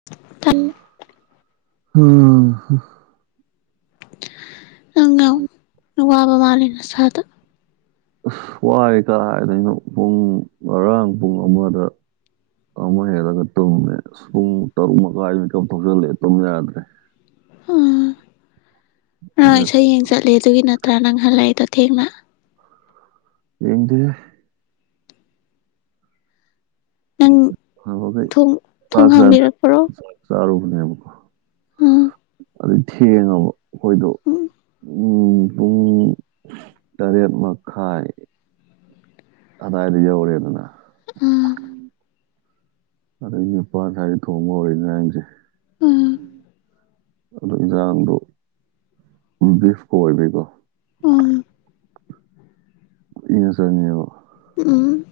[inaudible] ꯎꯝ ꯑꯪꯉ ꯌꯥꯝ ꯑꯋꯥꯕ ꯃꯥꯜꯂꯤ ꯅꯁꯥꯗꫭ ꯑꯁ ꯋꯥꯏ ꯀꯔꯥꯏꯗꯩꯅꫭ ꯄꯨꯡ ꯉꯔꯥꯡ ꯄꯨꯡ ꯑꯃꯗ ꯑꯃ ꯍꯦꯜꯂꯒ ꯇꯨꯝꯃꯦ ꯄꯨꯡ ꯇꯔꯨꯛ ꯃꯈꯥꯏ ꯃꯦꯀꯞ ꯊꯣꯛꯆꯜꯂꯛꯑꯦ ꯇꯨꯝ ꯌꯥꯗ꯭ꯔꯦ ꯑꯥ ꯉꯔꯥꯡ ꯏꯁꯩ ꯌꯦꯡ ꯆꯠꯂꯦ ꯑꯗꯨꯒꯤ ꯅꯠꯇ꯭ꯔꯥ ꯅꯪꯍꯜꯂꯛꯑꯦꯗꯣ ꯊꯦꯡꯅ ꯌꯦꯡꯗꯦꯍꯦ ꯅꯪ [unintelligible] ꯊꯣꯡ ꯊꯣꯡ ꯆꯥꯛ ꯆꯥꯖꯦꯅ ꯍꯥꯡꯕꯤꯔꯛꯄ꯭ꯔꯣ ꯆꯥꯛ ꯆꯔꯨꯕꯅꯦꯕꯀꯥ ꯎꯝ ꯑꯗꯩ ꯊꯦꯡꯉꯕ ꯑꯩꯈꯣꯏꯗꯣ ꯎꯝ ꯄꯨꯡ ꯇꯔꯦꯠ ꯃꯈꯥꯏ ꯑꯗꯥꯏꯗ ꯌꯧꯔꯦꯗꯅ ꯎꯝ ꯑꯗꯩ ꯅꯤꯄꯥꯟ ꯁ꯭ꯋꯥꯏꯗꯩ ꯊꯣꯡꯕ ꯍꯧꯔꯛꯅꯦ ꯏꯟꯖꯥꯡꯁꯦ ꯎꯝ ꯑꯗꯨ ꯏꯟꯖꯥꯡꯗꯣ ꯕꯤꯐꯀ ꯑꯣꯏꯕꯩꯀꯣ ꯑꯣ ꯀꯨꯏꯅ ꯆꯪꯉꯦꯕ ꯎꯝ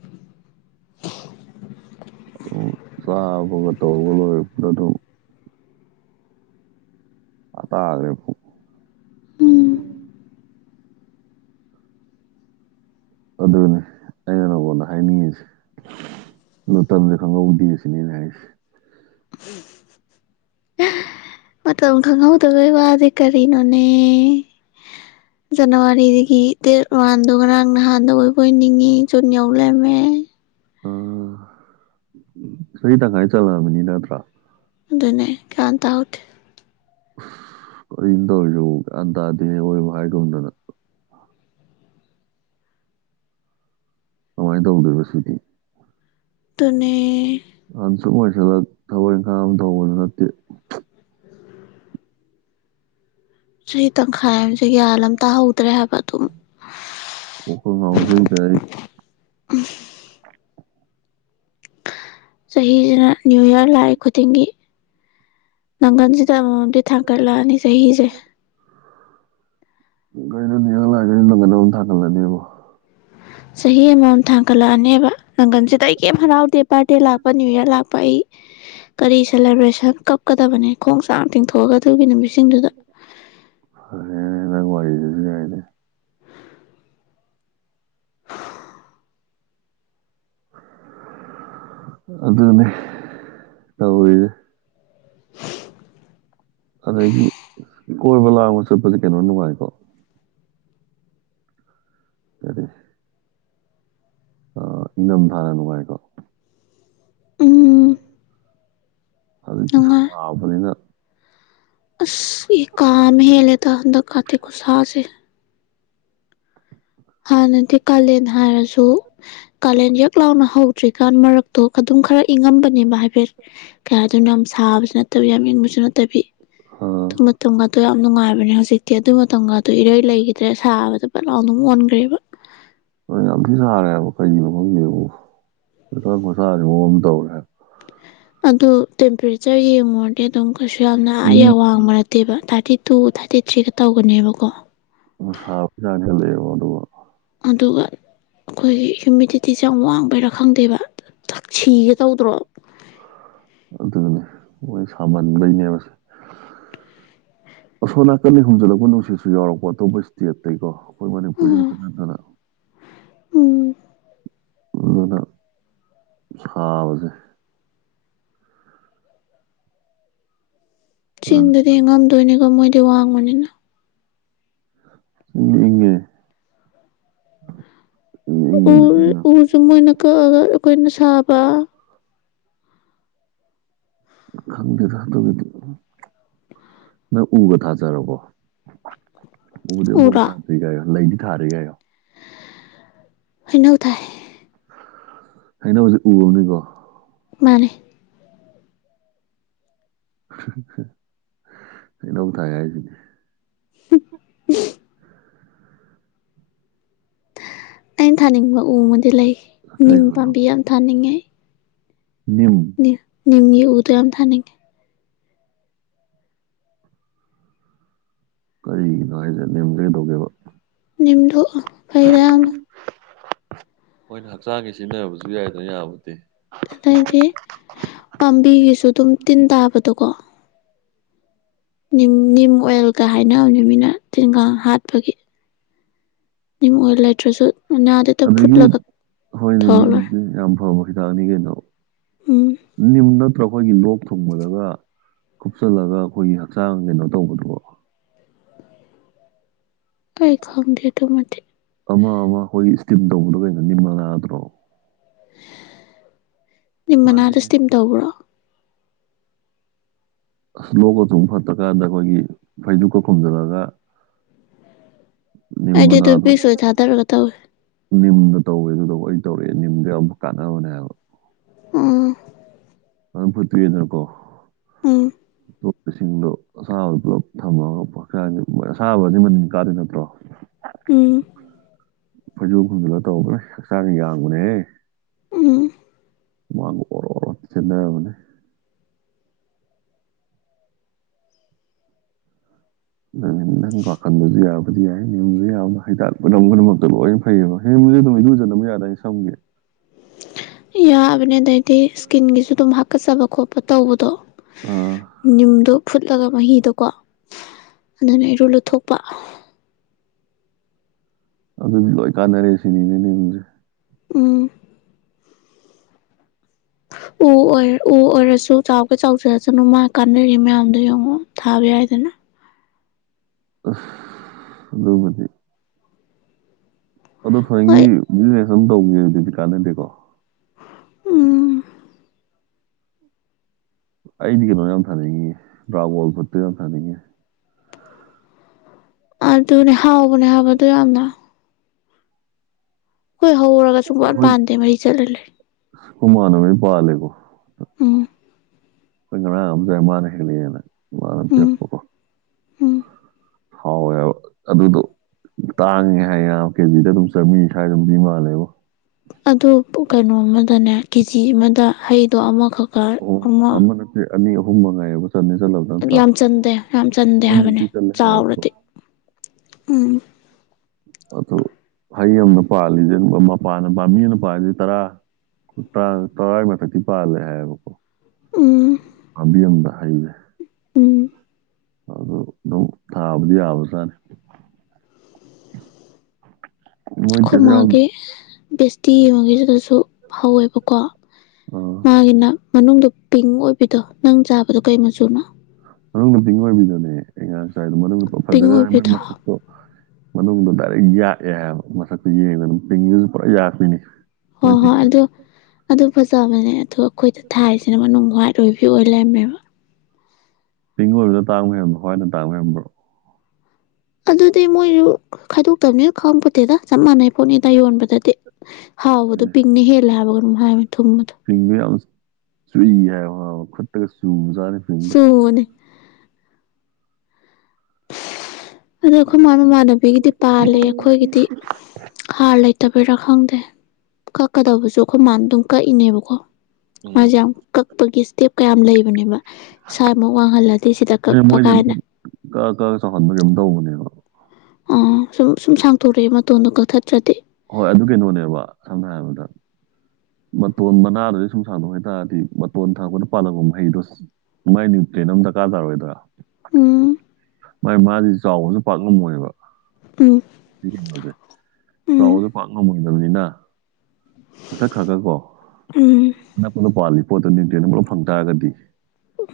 ꯆꯥꯕꯒ ꯇꯧꯕ ꯂꯣꯏꯔꯛꯄꯗ ꯑꯗꯨꯝ ꯑꯥ ꯇꯥꯒ꯭ꯔꯦ ꯄꯨꯡ ꯎꯝ ꯑꯗꯨꯅꯤ ꯑꯩꯅ ꯅꯉꯣꯟꯗ ꯍꯥꯏꯅꯤꯡꯉꯤꯁꯤ ꯃꯇꯝꯖꯦ ꯈꯪꯍꯧꯗꯦ ꯁꯤꯅꯤ ꯑꯩꯅ ꯍꯥꯏꯁꯦ ꯃꯇꯝ ꯈꯪꯍꯧꯗꯕꯩ ꯋꯥꯗꯤ ꯀꯔꯤꯅꯣꯅꯦ ꯖꯅꯋꯥꯔꯤꯗꯒꯤ ꯗꯦꯠ ꯋꯥꯟꯗꯣ ꯉꯔꯥꯡ ꯅꯍꯥꯟꯗ ꯑꯣꯏꯕꯣꯏ ꯅꯤꯡꯉꯤ ꯖꯨꯟ ꯌꯧꯂꯦꯝꯃꯦ ꯎꯝ ꯆꯍꯤ ꯇꯪꯈꯥꯏ ꯆꯠꯂꯛꯑꯕꯅꯤ ꯅꯠꯇ꯭ꯔꯥ ꯑꯗꯨꯅꯦ ꯒ꯭ꯌꯥꯟ ꯇꯥꯍꯧꯗꯦ ꯑꯁ ꯀꯔꯤꯅꯣ ꯇꯧꯔꯤꯖꯤꯕꯨ ꯒ꯭ꯌꯥꯟ ꯇꯥꯗꯦꯍꯦ ꯑꯋꯣꯏꯕꯣ ꯍꯥꯏꯒꯨꯝꯗꯅ ꯀꯃꯥꯏꯟ ꯇꯧꯗꯣꯏꯕ ꯁꯤꯗꯤ ꯗꯨꯅꯦ ꯑꯍꯟ ꯁꯨꯝ ꯑꯣꯏꯁꯜꯂꯛ ꯊꯕꯛ ꯏꯪꯈꯥꯡ ꯑꯃ ꯇꯧꯍꯧꯕꯖꯨ ꯅꯠꯇꯦ ꯆꯍꯤ ꯇꯪꯈꯥꯏ ꯑꯝꯖꯦ ꯒ꯭ꯌꯥꯟ ꯑꯝ ꯇꯥꯍꯧꯗ꯭ꯔꯦ ꯍꯥꯏꯕ ꯑꯗꯨꯝ ꯀꯣꯛꯀꯥ ꯉꯥꯎꯖꯩꯗ ꯑꯩ ꯆꯍꯤꯖꯤꯅ ꯅ꯭ꯌꯨ ꯏꯌꯔ ꯂꯥꯛꯏ ꯈꯨꯗꯤꯡꯒꯤ ꯅꯪꯒꯟꯖꯤꯗ ꯑꯃꯃꯝꯗꯤ ꯊꯥꯡꯒꯠꯂꯛꯑꯅꯤ ꯆꯍꯤꯖꯦ ꯀꯩꯅꯣ ꯅ꯭ꯌꯨ ꯏꯌꯔ ꯂꯥꯛꯏꯒꯩꯗꯤ ꯅꯪꯒꯟꯗ ꯑꯗꯨꯝ ꯊꯥꯒꯠꯂꯅꯦꯕꯣ ꯆꯍꯤ ꯑꯃꯃꯝ ꯊꯥꯡꯀꯠꯂꯛꯑꯅꯦꯕ ꯅꯪꯒꯟꯖꯤꯗ ꯑꯩ ꯀꯦꯝ ꯍꯔꯥꯎꯗꯦ ꯕꯥꯔꯗꯦ ꯂꯥꯛꯄ ꯅ꯭ꯌꯨ ꯏꯌꯔ ꯂꯥꯛꯄ ꯑꯩ ꯀꯔꯤ ꯁꯦꯂꯦꯕ꯭ꯔꯦꯁꯟ ꯀꯞꯀꯗꯕꯅꯤ ꯈꯣꯡ ꯁꯥꯡ ꯇꯤꯡꯊꯣꯛꯑꯒ ꯑꯗꯨꯒꯤ ꯅꯨꯃꯤꯠꯁꯤꯡꯗꯨꯗ ꯐꯔꯦꯅꯦ ꯅꯪ ꯋꯥꯔꯤꯗꯨꯖꯨ ꯌꯥꯏꯅꯦ ꯑꯗꯨꯅꯦ ꯇꯧꯔꯤꯖꯦ [unintelligible] ꯑꯗꯒꯤ ꯀꯣꯏꯕ ꯂꯥꯡꯕ ꯆꯠꯄꯖꯦ ꯀꯩꯅꯣ ꯅꯨꯡꯉꯥꯏꯀꯣ ꯀꯔꯤ ꯑ ꯏꯪꯗꯝꯊꯥꯅ ꯅꯨꯡꯉꯥꯏꯀꯣ ꯎꯝ ꯍꯧꯖꯤꯛꯇꯤ ꯅꯨꯡꯉꯥꯏ ꯁꯥꯕꯅꯤꯅ ꯑꯁ ꯏ ꯀꯥ ꯑꯃ ꯍꯦꯜꯂꯦꯗ ꯍꯟꯗꯛ ꯀꯥꯇꯤ ꯈꯨꯨꯁꯥꯁꯦ ꯍꯥꯟꯅꯗꯤ ꯀꯥꯂꯦꯟ ꯍꯥꯏꯔꯖꯨ ꯀꯥꯂꯦꯟ ꯌꯛ ꯂꯥꯎꯅ ꯍꯧꯗ꯭ꯔꯤꯀꯥꯟ ꯃꯔꯛꯇꯣ ꯑꯗꯨꯝ ꯈꯔ ꯏꯪꯉꯝꯕꯅꯦꯕ ꯍꯥꯏꯐꯦꯠ ꯀꯩ ꯍꯥꯏꯗꯣꯏꯅꯣ ꯌꯥꯝ ꯁꯥꯕꯁꯤꯅꯠ ꯇꯕꯤ ꯌꯥꯝ ꯏꯪꯕꯁꯨ ꯅꯠꯇꯕꯤ ꯑꯥ ꯑꯗꯨ ꯃꯇꯝꯒꯗꯣ ꯌꯥꯝ ꯅꯨꯡꯉꯥꯏꯕꯅꯦ ꯍꯧꯖꯤꯛꯇꯤ ꯑꯗꯨ ꯃꯇꯝꯒ ꯗꯣ ꯏꯔꯩ ꯂꯩꯒꯤꯗ꯭ꯔꯦ ꯁꯥꯕꯗ ꯄꯠꯂꯥꯎ ꯑꯗꯨꯝ ꯑꯣꯟꯒ꯭ꯔꯦꯕ ꯍꯣꯏ ꯌꯥꯝ ꯊꯤ ꯁꯥꯔꯦ ꯍꯥꯏꯕ ꯀꯩꯒꯤꯅꯣ ꯈꯪꯗꯦꯕꯨ ꯍꯧꯖꯤꯛꯀꯥꯟ ꯈꯨꯁꯥꯁꯦ ꯃꯑꯣꯡ ꯑꯝ ꯇꯧꯔꯦ ꯍꯥꯏꯕ ꯑꯗꯨ ꯇꯦꯝꯄꯔꯦꯆꯔ ꯌꯦꯡꯉꯨꯔꯗꯤ ꯑꯗꯨꯝ ꯀꯩꯁꯨ ꯌꯥꯝꯅ ꯑ ꯃꯤ ꯌꯥꯋꯥꯡ ꯋꯥꯡꯕ ꯅꯠꯇꯦꯕ ꯊꯥꯔꯇꯤ ꯇꯨ ꯊꯥꯔꯇꯤ ꯊ꯭ꯔꯤꯒ ꯇꯧꯒꯅꯦꯕꯀꯣ [unintelligible] ꯑꯗꯨꯒ ꯑꯗꯨꯒ ꯑꯈꯣꯏꯒꯤ ꯍ꯭ꯌꯨꯃꯤꯗꯤꯇꯤꯁꯦ ꯌꯥꯝ ꯋꯥꯡꯕꯩꯔꯥ ꯈꯪꯗꯦꯕ ꯊꯛꯁꯤꯒꯦ ꯇꯧꯗ꯭ꯔꯣ ꯑꯗꯨꯅꯤ ꯃꯣꯏ ꯁꯥꯃꯟꯕꯩꯅꯦꯕꯁꯦ [inaudible] ꯑꯁꯣ ꯅꯥꯀꯟꯗꯩ ꯍꯨꯝꯖꯤꯜꯂꯛꯄ ꯅꯨꯡꯁꯤꯠꯁꯨ ꯌꯥꯎꯔꯛꯄ ꯑꯇꯣꯞꯄ ꯁ꯭ꯇꯦꯠꯇꯩꯀꯣ ꯑꯈꯣꯏ ꯃꯅꯤꯄꯨꯔꯗꯩ ꯈꯛꯇ ꯅꯠꯇꯅ ꯎꯝ ꯑꯗꯨꯅ ꯁꯥꯕꯖꯦ ꯐꯖꯅ ꯆꯤꯡꯗꯗꯤ ꯏꯉꯝꯗꯣꯏꯅꯤꯀꯣ ꯃꯣꯏꯗꯤ ꯋꯥꯡꯕꯅꯤꯅ ꯆꯤꯡꯗ ꯏꯪꯉꯦ ꯏꯪ ꯏꯪꯕꯗꯒꯤ ꯎꯔ ꯑꯣꯏꯅ ꯎꯖꯨ ꯃꯣꯏꯅ ꯀꯛꯑꯒ ꯑꯩꯈꯣꯏꯅ ꯁꯥꯕ ꯈꯪꯗꯦꯗ [unintelligible] ꯅꯪ ꯎꯒ ꯊꯥꯖꯔꯕꯣ ꯎꯕꯨꯗꯤ ꯑꯐꯥꯎ ꯎꯔꯣ ꯊꯥꯗ꯭ꯔꯤ ꯀꯥꯏꯔꯣ ꯂꯩꯗꯤ ꯊꯥꯔꯤ ꯀꯥꯏꯔꯣ ꯍꯩꯅꯧ ꯊꯥꯏ ꯍꯩꯅꯧꯁꯦ ꯎꯨ ꯑꯝꯅꯤꯀꯣ ꯃꯥꯅꯦ ꯍꯩꯅꯧ ꯊꯥꯏ ꯍꯥꯏꯁꯤꯗꯤ ꯑꯩꯅ ꯊꯥꯅꯤꯡꯕ ꯎ ꯑꯃꯗꯤ ꯂꯩ ꯅꯤꯝ ꯀꯩꯅꯣ ꯄꯥꯝꯕꯤ ꯌꯥꯝ ꯊꯥꯅꯤꯡꯉꯦ ꯅꯤꯝ ꯅꯤꯝꯒꯤ ꯎꯗꯣ ꯌꯥꯝ ꯊꯥꯅꯤꯡꯉꯦ ꯀꯔꯤꯒꯤꯅꯣ ꯍꯥꯏꯁꯦ ꯅꯤꯝꯗꯣ ꯀꯩꯗꯧꯒꯦꯕ ꯅꯤꯝꯗꯣ ꯐꯩꯗ ꯌꯥꯝꯅ [unintelligible] ꯍꯣꯏꯅ ꯍꯛꯆꯥꯡꯒꯤ ꯁꯤꯖꯤꯟꯅꯕꯁꯨ ꯌꯥꯏꯗꯅ ꯌꯥꯕꯨꯗꯤ ꯑꯗꯩꯗꯤ ꯄꯥꯝꯕꯤꯒꯤꯁꯨ ꯑꯗꯨꯝ ꯇꯤꯟ ꯇꯥꯕꯗꯣꯀꯣ ꯅꯤꯝ ꯅꯤꯝ ꯑꯣꯏꯜꯒ ꯍꯥꯏꯅꯕꯅꯤ ꯃꯤꯅ ꯇꯤꯟ ꯀꯥꯡ ꯍꯥꯠꯄꯒꯤ ꯅꯤꯝ ꯑꯣꯏꯂꯩꯇ꯭ꯔꯁꯨ ꯎꯨꯅꯥꯗ ꯑꯗꯒꯤ ꯍꯣꯏꯅꯦ ꯅꯤꯝꯁꯦ ꯌꯥꯝ ꯐꯕ ꯍꯤꯗꯥꯛꯅꯤ ꯀꯩꯅꯣ ꯎꯨꯝ ꯅꯤꯝ ꯅꯠꯇ꯭ꯔ ꯑꯩꯈꯣꯏꯒꯤ ꯂꯣꯛ ꯊꯨꯡꯕꯗꯒ ꯀꯨꯞꯆꯜꯂꯒ ꯑꯩꯈꯣꯏꯒꯤ ꯍꯛꯆꯥꯡ ꯀꯩꯅꯣ ꯇꯧꯕꯗꯨꯕꯣ ꯑꯩ ꯈꯪꯗꯦ ꯑꯗꯨꯃꯥꯗꯤ ꯑꯃ ꯑꯃ ꯑꯩꯈꯣꯏ ꯏꯁꯇꯤꯝ ꯇꯧꯕꯗꯣ ꯀꯩꯅꯣ ꯅꯤꯝ ꯃꯅꯥꯗ꯭ꯔꯣ ꯅꯤꯝ ꯃꯥꯅꯦ ꯃꯅꯥꯗꯣ ꯁ꯭ꯇꯤꯝ ꯇꯧꯕ꯭ꯔꯣ ꯑꯁ ꯂꯣꯛꯀ ꯊꯨꯡ ꯐꯠꯇ꯭ꯔꯀꯥꯟꯗ ꯑꯩꯈꯣꯏꯒꯤ ꯐꯩꯖꯨꯞꯀ ꯈꯨꯝꯖꯤꯜꯂꯒ ꯅꯤꯝ ꯑꯩꯗꯤ ꯑꯗꯨꯝ ꯃꯅꯥꯗꯣ ꯕꯤꯁ ꯑꯣꯏ ꯊꯥꯗꯔꯒ ꯇꯧꯏ ꯅꯤꯝꯅ ꯇꯧꯋꯦ ꯑꯗꯨꯗꯕꯨ ꯑꯩ ꯇꯧꯔꯛꯑꯦ ꯅꯤꯝꯗꯣ ꯌꯥꯝ ꯀꯥꯟꯅꯕꯅꯦ ꯍꯥꯏꯕ ꯎꯨꯝ ꯑꯗꯨꯝ ꯐꯠꯇꯣꯛꯑꯦꯗꯅꯀꯣ ꯎꯨꯝ [unintelligible] ꯏꯁꯤꯡꯗꯣ ꯑꯁꯥꯕꯗꯨ ꯄꯨꯂꯞ ꯊꯝꯃꯒꯆ ꯑꯁꯥꯕꯗꯤ ꯃꯅꯤꯟ ꯀꯥꯗꯣꯏ ꯅꯠꯇ꯭ꯔꯣ ꯎꯨꯝ ꯐꯩꯖꯨꯞ ꯑꯝ ꯈꯨꯝꯖꯤꯜꯂ ꯇꯧꯕꯗꯣ ꯑꯁ ꯍꯛꯆꯥꯡ ꯌꯥꯡꯕꯅꯦꯍꯦ ꯎꯨꯝ ꯍꯨꯃꯥꯡꯒ ꯑꯣ ꯆꯦꯅꯕꯅꯦ ꯅꯪ ꯅꯪ ꯋꯥꯥꯈꯟꯗꯁꯨ ꯌꯥꯕꯨꯗꯤ ꯌꯥꯏ [unintelligible] ꯍꯩꯗꯥꯛ ꯄꯨꯝꯅꯃꯛꯇ ꯂꯣꯏꯅ [unintelligible] ꯁꯝꯒꯤ ꯌꯥꯕꯅꯦ ꯑꯗꯩꯗꯤ ꯏꯁꯀꯤꯟꯒꯤꯁꯨ ꯑꯗꯨꯝ ꯍꯥꯀꯠꯆꯕ ꯈꯣꯠꯄ ꯇꯧꯕꯗꯣ ꯑꯥ ꯅꯤꯝꯗꯣ ꯐꯨꯠꯂꯒ ꯃꯍꯤꯗꯣꯀꯣ ꯑꯗꯨꯅ ꯏꯔꯨ ꯂꯨꯊꯣꯛꯄ ꯑꯗꯨꯗꯤ ꯂꯣꯏ ꯀꯥꯟꯅꯔꯦ ꯁꯤꯅꯤꯅꯦ ꯅꯤꯝꯁꯦ ꯎꯨꯝ ꯎ ꯑꯣꯏ ꯎ ꯑꯣꯏꯔꯁꯨ ꯆꯥꯎꯒꯦ ꯆꯥꯎꯖꯔꯁꯅꯨ ꯃꯥ ꯀꯥꯟꯅꯔꯤ ꯃꯌꯥꯝꯗꯣ ꯌꯦꯡꯉꯣ ꯊꯥꯕ ꯌꯥꯏꯗꯅ ꯑꯥꯍ ꯑꯗꯨ [unintelligible] ꯍꯣꯏ [unintelligible] ꯀꯥꯟꯅꯗꯦꯀꯣ ꯎꯝ ꯑꯩꯗꯤ ꯀꯩꯅꯣ ꯌꯥꯝ ꯊꯥꯅꯤꯡꯉꯤ ꯗꯔꯥꯒꫭꯜ ꯐꯨꯠꯇꫭ ꯌꯥꯝ ꯊꯥꯅꯤꯡꯉꯤ ꯑꯗꯨꯅꯦ ꯍꯥꯎꯕꯅꯦ ꯍꯥꯏꯕ ꯑꯗꯨ ꯌꯥꯝꯅ ꯑꯈꫭꯏ ꯍꯧꯔꯒ ꯁꯨꯡꯄꯥꯟ ꯄꯥꯟꯗꯦ ꯃꯔꯤ ꯆꯠꯂꯥꯂꯩ ꯀꯨꯃꯥꯟꯅꯣ [unintelligible] ꯅꫭꯏ ꯄꯥꯂꯤꯕꫭ ꯎꯝ ꯀꯪꯝꯖ ꯃꯥꯥꯟ [unintelligible] ꯍꯅ [unintelligible] ꯎꯝ ꯎꯝ ꯍꯥꯎꯋ‌ꯦ ꯍꯥꯏꯕꯥ ꯑꯗꯨꯗꯣ ꯇꯥꯡꯉꯦ ꯍꯥꯏꯌꯦꯅ ꯀꯦꯖꯤꯗꯥ ꯑꯗꯨꯝ ꯆꯥꯝꯔꯤ ꯁ꯭ꯋꯥꯏꯗ ꯑꯗꯨꯝ ꯄꯤ ꯃꯥꯜꯂꯦꯕꫭ ꯑꯗꯨ ꯀꯩꯅꯣ ꯑꯃꯗꯅꯦ ꯀꯦꯖꯤ ꯑꯃꯥꯗ ꯍꯩꯗꯣ ꯑꯃꯈꯛꯀꯥ ꯑꯍꯨꯝ ꯑꯃꯥ ꯑꯃ ꯅꯠꯇꯦ ꯑꯅꯤ ꯑꯍꯨꯝ ꯃꯉꯥꯏꯑ‌ꯦꯕ ꯆꯠꯅꯤ ꯆꯠꯂꯕ ꯌꯥꯝ ꯆꯟꯗꯦ ꯌꯥꯝ ꯆꯟꯗꯦ ꯍꯥꯏꯕꯅꯤ ꯆꯜꯂꯦ ꯍꯥꯏꯌꯦꯕꯀꯣ ꯆꯥꯎꯔꯗꯤ ꯎꯝ ꯑꯗꯨ [unintelligible] ꯍꯩ ꯑꯃꯅꯥ ꯄꯥꯜꯂꯤꯁꯦ ꯃꯄꯥꯟꯅ ꯄꯥꯝꯕꯤꯃꯅ ꯄꯥꯜꯂꯤꯁꯦ ꯇꯔꯥ ꯇꯔꯥꯒꯤ ꯃꯊꯛꯇꯤ ꯄꯥꯜꯂꯦ ꯍꯥꯏꯌꯦꯕꯀꯣ ꯎꯝ ꯄꯥꯞꯕꯤꯝꯃꯗꯥ ꯍꯩꯖ‌ꯦ ꯎꯝ ꯑꯗꯨ ꯑꯗꯨꯝ ꯊꯥꯕꯗꯤ ꯌꯥꯕꯖꯥꯠꯅꯤ ꯃꯣꯏꯗꯤ ꯀꯩꯁꯨ ꯌꯥꯝ ꯑꯈꫭꯏꯃꯥꯒꯤ ꯕꯦꯁꯇꯤ ꯑꯃꯥꯒꯤꯗꯨꯗꯁꯨ ꯍꯧꯋꯦꯕꯀꯣ ꯎꯝ ꯃꯥꯒꯤꯅ ꯃꯅꯨꯡꯗ ꯄꯤꯡ ꯑꯣꯏꯕꯤꯗꯣ ꯅꯪ ꯆꯥꯕꯗꯣ ꯀꯩ ꯃꯆꯨꯅꯣ ꯃꯅꯨꯡꯗ ꯄꯤꯡ ꯑꯣꯏꯕꯤꯗꯨꯅꯦ ꯑꯩꯉꯔꯥꯡ ꯆꯥꯏꯗꯣ ꯃꯅꯨꯡꯗ ꯄꯤꯡ ꯐꯖꯒꯔꯥ ꯖꯥꯟꯅꯤ ꯃꫭꯏ ꯑꯣꯏꯕꯤꯗꯣ ꯃꯁꯛ ꯑꯗꯨ ꯃꯅꯨꯡꯗꯣ ꯗꯥꯏꯔꯦꯛ ꯌꯥꯛꯑꯦ ꯍꯥꯏꯕ ꯃꯁꯛꯇꯨ ꯌꯦꯡꯕꯗ ꯑꯗꯨꯝ ꯄꯤꯡꯗꯨꯁꯨ ꯄꯨꯔꯥ ꯌꯥꯛꯄꯤꯅꯤ ꯍꫭ ꯃꯣꯏ ꯍꯣ ꯄꯤꯡꯗꯣ ꯑꯗꯨ ꯑꯗꯨ ꯐꯖꯕꯅꯦ ꯑꯗꫭ ꯑꯩꯈꯣꯏꯗ ꯊꯥꯏꯁꯤꯅ ꯃꯅꯨꯡ ꯍꫭ꯭ꯋꯥꯏꯠ ꯑꯣꯏꯕꯤ ꯑꯣꯏ ꯂꯩꯔꯝꯃꯦꯕ ꯄꯤꯡ ꯑꯣꯏꯕꯗꯨꯗ ꯇꯥꯡꯕ ꯍ‌ꯦꯟꯕ꯭ꯔꫭ ꯍꯋꯥꯏꯅ ꯇꯥꯡꯕ ꯍ‌ꯦꯟꯕ꯭ꯔꯣ ꯑꯗꯨꯗꯤ ꯃꯣꯏꯁꯨ ꯈꯥꯏꯗꯣꯛꯇꯕꯅꯤꯅ ꯈꯪꯄꯠꯇꯦꯗ ꯆꯞ ꯃꯥꯟꯅꯩ ꯄꯣꯠꯅꯤꯗ ꯌꯣꯟꯕꯗꯗꯤ ꯍꯥꯎꯕꯗꯣ ꯍꯣꯏꯅꯦ ꯄꯤꯡꯅ ꯍꯦꯜꯂꯦ ꯍꯥꯏꯕ ꯀꯩꯅꫭꯝ ꯍꯥꯏꯅꯤ ꯊꯨꯝꯕꯗꯣ ꯄꯤꯡꯗꯨ ꯌꯥꯝ ꯆꯨꯏ ꯍꯥꯏꯕ ꯈꯨꯠꯇꯒ ꯆꯨꯕꯖꯥꯠꯅꯤꯗ ꯆꯨꯕꯅꯤ ꯑꯗꯨ ꯑꯩꯈꯣꯏ ꯃꯥꯏ ꯃꯃꯥꯟꯅꯕꯤꯒꯤꯗꯤ ꯄꯥꯜꯂꯦ ꯑꯩꯈꯣꯏꯒꯤꯗꯤ ꯍꯥꯔ ꯂꯩꯇꯕꯩꯔꯥ ꯈꯪꯗꯦ ꯀꯛꯀꯗꯕꯁꯨ ꯑꯩꯈꯣꯏ ꯃꯥꯅ ꯑꯗꯨꯝ ꯀꯛꯏꯅꯦꯕꯀꯣ ꯎꯝ ꯃꯥꯁꯦ ꯌꯥꯝ ꯀꯛꯄꯒꯤ ꯏꯁꯇꯦꯞ ꯀꯥ ꯌꯥꯝ ꯂꯩꯕꯅꯦꯕ ꯁꯥꯏꯃꯨꯛ ꯋꯥꯡꯍꯜꯂꯗꯤ ꯁꯤꯗ ꯀꯛꯄ ꯀꯥꯏꯅ ꯀꯛꯑꯥ ꯀꯛꯑꯥ ꯆꯥꯎꯧꯍꯟꯕ꯭ꯔꯥ ꯀꯩꯅꫭꯝ ꯇꯧꯕꯅꯦꯕ ꯑꯣ ꯁꯨꯝ ꯁꯨꯝ ꯁꯥꯡꯊꯣꯔꯛꯑꯦ ꯃꯇꯣꯟꯗꯣ ꯀꯛꯊꯠꯇ꯭ꯔꯥꯗꯤ ꯍꯣꯏ ꯑꯗꯨ ꯀꯩꯅꯣꯅꯦꯕ ꯁꯝꯅꯥ ꯍꯥꯏꯔꯕꯗ ꯃꯇꯣꯟ ꯃꯅꯥꯗꯨꯗꯩ ꯁꯨꯝ ꯁꯥꯎꯇꫭꯛꯈꯤ ꯇꯥꯔꯗꯤ ꯃꯇꯣꯟ ꯊꯪꯛꯄꯗꯥ ꯄꯥꯜꯍꯧꯕ ꯃꯍꯩꯗꯣ ꯃꯥꯏ ꯅꯤꯌꯨ꯭ꯟꯇꯔ‌ꯦꯟ ꯑꯝꯥ ꯗꯔꯀꯥ ꯇꯥꯔꯣꯏꯗꯔꯥ ꯎꯝ ꯃꯥꯏ ꯃꯥꯗꯤ ꯆꯥꯎꯕꯁꯨ ꯄꯥꯛ ꯉꯝꯃꯣꯏꯕ ꯎꯝ ꯍꯅꯖꯦ [unintelligible] ꯎꯝ ꯆꯥꯎꯕꯁꯨ ꯄꯥꯛ ꯉꯝꯃꯣꯏꯗꯕꯅꯤꯅ ꯀꯛꯊꯠ ꯈ꯭ꯔꯥꯒ ꯀꯣ ꯎꯝ ꯑꯅꯛꯄꯗꯥ ꯄꯥꯜꯂꯤ ꯄꯣꯠꯇꯣ ꯅꯤꯌꯨ꯭ꯇꯔ‌ꯦꯟ ꯄꯨꯂꯞ ꯐꯪ ꯇꯥꯔꯒꯗꯤ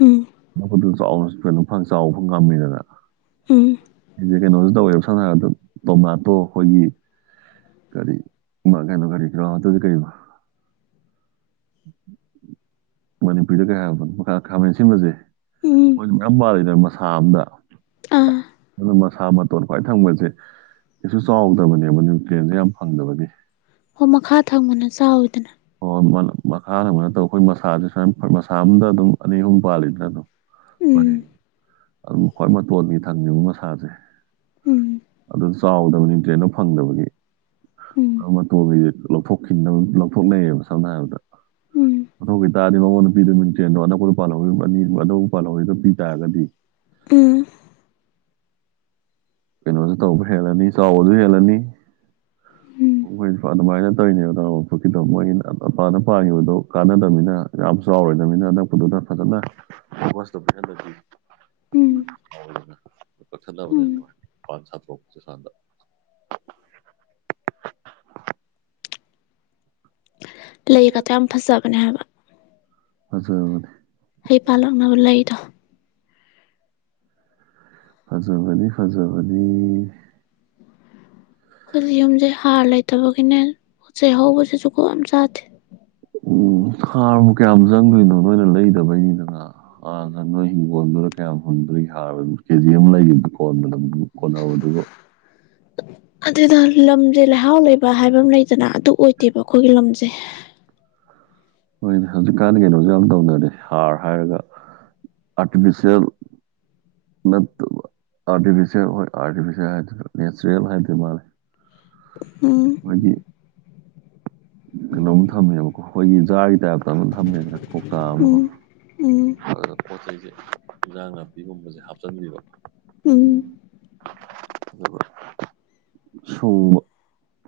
ꯎꯝ [unintelligible] ꯆꯥꯎꯅ ꯀꯩꯅꯣ ꯆꯥꯎꯕ ꯉꯝꯃꯤꯗꯅ ꯎꯝ ꯀꯩꯅꯣꯁꯨ ꯇꯧꯋꯦꯕ ꯁꯝꯅꯥ ꯍꯥꯏꯔꯕꯗ ꯇꯣꯃꯥꯇꯣ ꯑꯩꯈꯣꯏꯒꯤ ꯀꯔꯤ ꯃꯥ ꯀꯅꯣ ꯀꯔꯤ ꯀꯥꯎ ꯇꯗꯤ ꯀꯩꯕ ꯃꯅꯤꯄꯨꯔꯤꯗ ꯀꯩ ꯍꯥꯏꯕꯅꯣ ꯃꯈ ꯈꯥꯃꯦꯟ ꯑꯁꯤꯟꯕꯁꯦ ꯎꯝ ꯃꯣꯏꯁꯨ ꯃꯌꯥꯝ ꯄꯥꯜꯂꯤ ꯅ ꯃꯁꯥ ꯑꯝꯗ ꯑꯥ ꯑꯗꯨ ꯃꯁꯥ ꯃꯇꯣꯟ ꯈ꯭ꯋꯥꯏ ꯊꯪꯕꯁꯦ ꯀꯩꯁꯨ ꯆꯥꯎꯗꯕꯅꯦꯕ ꯅ꯭ꯌꯨꯇ꯭ꯔꯤꯌꯦꯟꯁꯦ ꯌꯥꯝ ꯐꯪꯗꯕꯒꯤ ꯑꯣ ꯃꯈꯥ ꯊꯪꯕꯅ ꯆꯥꯎꯋꯤꯗꯅ ꯍꯣꯏ ꯃꯠ ꯃꯈꯥ ꯊꯪꯕ ꯅꯇꯕ ꯑꯩꯈꯣꯏ ꯃꯁꯥꯁꯦ ꯁꯨꯏꯅ ꯃꯁꯥ ꯑꯝꯗ ꯑꯗꯨꯝ ꯑꯅꯤ ꯑꯍꯨꯝ ꯄꯥꯜꯂꯤꯗꯅ ꯑꯗꯨꯝ ꯎꯝ ꯑꯗꯨꯝ ꯈ꯭ꯋꯥꯏ ꯃꯇꯣꯟꯒꯤ ꯊꯪꯉꯤꯕ ꯃꯁꯥꯁꯦ ꯎꯝ ꯑꯗꯨ ꯆꯥꯎꯗꯕꯅꯤ ꯀꯩꯅ‌ꯣ ꯐꯪꯗꯕꯒꯤ ꯎꯝ ꯑꯥ ꯃꯇꯣꯟꯒꯤ ꯂꯧꯊꯣꯛꯈꯤꯅꯕ ꯊꯣꯛꯅꯩꯌꯦꯕ ꯁꯝꯅ ꯍꯥꯏꯔꯕꯗ ꯎꯝ ꯃꯊꯧ ꯈꯤꯇꯥꯔꯗꯤ ꯃꯃꯧ ꯅꯨꯄꯤꯗꯨ ꯃꯤꯡ ꯆꯦꯟꯗꯣ ꯑꯅꯛꯄꯗ ꯄꯜꯍꯧ ꯑꯅꯤ ꯑꯅꯧꯕ ꯄꯥꯜꯍꯧꯋꯤꯗ‌ꯣ ꯄꯤ ꯇꯥꯔꯒꯗꯤ ꯎꯝ ꯀꯩꯅꯣꯖꯨ ꯇꯧꯕ ꯍꯦꯜꯂꯅꯤ ꯆꯥꯎꯕꯁꯨ ꯍꯦꯜꯂꯅꯤ ꯎꯝ ꯃꯣꯏꯁꯨ ꯑꯗꯨꯃꯥꯏꯅ ꯇꯧꯋꯤꯅꯦꯕ [unintelligible] ꯀꯤꯗꯣ ꯃꯣꯏꯒꯤ ꯑ ꯑꯄꯥꯗ ꯄꯥꯟꯈꯤꯕꯗꯣ ꯀꯥꯟꯅꯗꯕꯅꯤꯅ ꯌꯥꯝ ꯆꯥꯎꯔꯣꯏꯗꯅꯤꯅ ꯑꯅꯛꯄꯗꯨꯗ ꯐꯖꯅ ꯐꯣꯀꯁꯇ‌ꯣ ꯄꯤꯍꯜꯂꯗꯤ ꯎꯝ [unintelligible] ꯎꯝ ꯀꯛꯊꯠꯅꯕꯅꯤꯅꯀ‌ꯣ [unintelligible] ꯁꯥꯟꯗ ꯂꯩꯒꯗꯣ ꯌꯥꯝ ꯐꯖꯕꯅꯦ ꯍꯥꯏꯕ [unintelligible] ꯑꯗꯨꯖ ꯍꯩ ꯄꯥꯜꯂꯛꯅꯕ ꯂꯩꯗꯣ ꯐꯖꯕꯅꯤ ꯐꯖꯕꯅꯤ ꯑꯩꯈꯣꯏꯁꯤ ꯌꯨꯝꯁꯦ ꯍꯥꯔ ꯂꯩꯇꯕꯒꯤꯅꯦ ꯄꯣꯠ ꯆꯩ ꯍꯧꯕꯁꯤ ꯖꯨꯒ‌ꯣꯠ ꯑꯝ ꯆꯥꯗꯦ ꯎꯝ ꯍꯥꯔꯕꯨ ꯀꯌꯥꯝ ꯆꯪꯗꯣꯏꯅꯣ ꯅꯣꯏꯅ ꯂꯩꯗꯕꯩꯅꯤꯗꯅ ꯑꯥꯗ ꯅꯣꯏ ꯍꯤꯡꯒꯣꯟꯗꯨꯗ ꯀꯌꯥꯝ ꯍꯨꯟꯗꯨꯏꯒ‌ꯦ ꯍꯥꯔ ꯀꯦꯖꯤ ꯑꯃ ꯂꯩꯒꯤꯝꯗꯥ ꯀꯣꯟꯅ [unintelligible] ꯀꯣꯟꯅ [unintelligible] ꯑꯗꯨꯗ ꯂꯝꯁꯦ ꯂꯩꯍꯥꯎ ꯂꯩꯕ ꯍꯥꯏꯕ ꯑꯃ ꯂꯩꯗꯅ ꯑꯗꯨ ꯑꯣꯏꯗꯦꯕ ꯑꯩꯈꯣꯏꯒꯤ ꯂꯝꯁ ꯍꯣꯏꯅꯦ ꯍꯧꯖꯤꯛꯀꯥꯟꯗꯤ ꯀꯩꯅꯣꯁꯨ ꯌꯥꯝ ꯇꯧꯅꯔꯦ ꯍꯥꯔ ꯍꯥꯏꯔꯒ ꯑꯥꯔꯇꯤꯐꯤꯁꯦꯜ ꯅꯠꯇꯕ ꯑꯥꯔꯇꯤꯐꯤꯁꯦꯜ ꯍ‌ꯣꯏ ꯑꯥꯔꯤꯐꯦꯜ ꯍꯥꯏꯗꯨꯏꯔ ꯅꯦꯆꯔꯦꯜ ꯍꯥꯏꯗꯨꯏ ꯃꯥꯜꯂ‌ꯦ ꯎꯝ [unintelligible] ꯀꯩꯅꯣꯝ ꯊꯝꯃꯦꯕꯀꯣ ꯑꯩꯈꯣꯏꯒꯤ ꯖꯥꯔꯒꯤ ꯇꯥꯏꯞꯇ ꯑꯃ ꯊꯝꯃꯦꯗꯅ ꯀꯧꯇꯥ ꯑꯃ ꯀ‌ꯣ ꯎꯝ ꯑꯗ ꯄꯣꯠ ꯆꯩꯁꯦ ꯏꯟꯖꯥꯡ ꯅꯥꯄꯤꯒꯨꯝꯕꯁꯦ ꯍꯥꯞꯆꯤꯟꯕꯤꯕ ꯎꯝ ꯑꯗꯨꯒ ꯁꯨꯡꯕ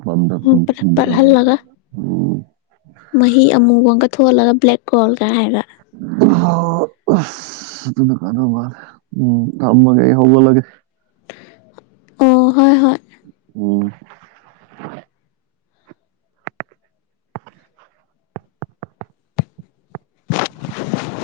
ꯄꯟꯗꯥ ꯎꯝ ꯄꯨꯟꯗ ꯄꯠꯍꯜꯂꯒ [unintelligible] ꯃꯍꯤ ꯑꯃꯨꯕ ꯑꯝꯒ ꯊꯣꯛꯍꯜꯂꯒ ꯕ꯭ꯂꯦꯛ ꯒꯣꯜꯒ ꯍꯥꯏꯔ [unintelligible] ꯑꯁ ꯑꯗꯨꯅ ꯃꯥꯜꯂ‌ꯦ ꯎꯝ ꯊꯝꯃꯒ‌ꯦ ꯑꯩ ꯍꯧꯒꯠꯂꯒꯦ ꯑꯣ ꯍꯣꯏ ꯍꯣꯏ ꯎꯝ [unintelligible]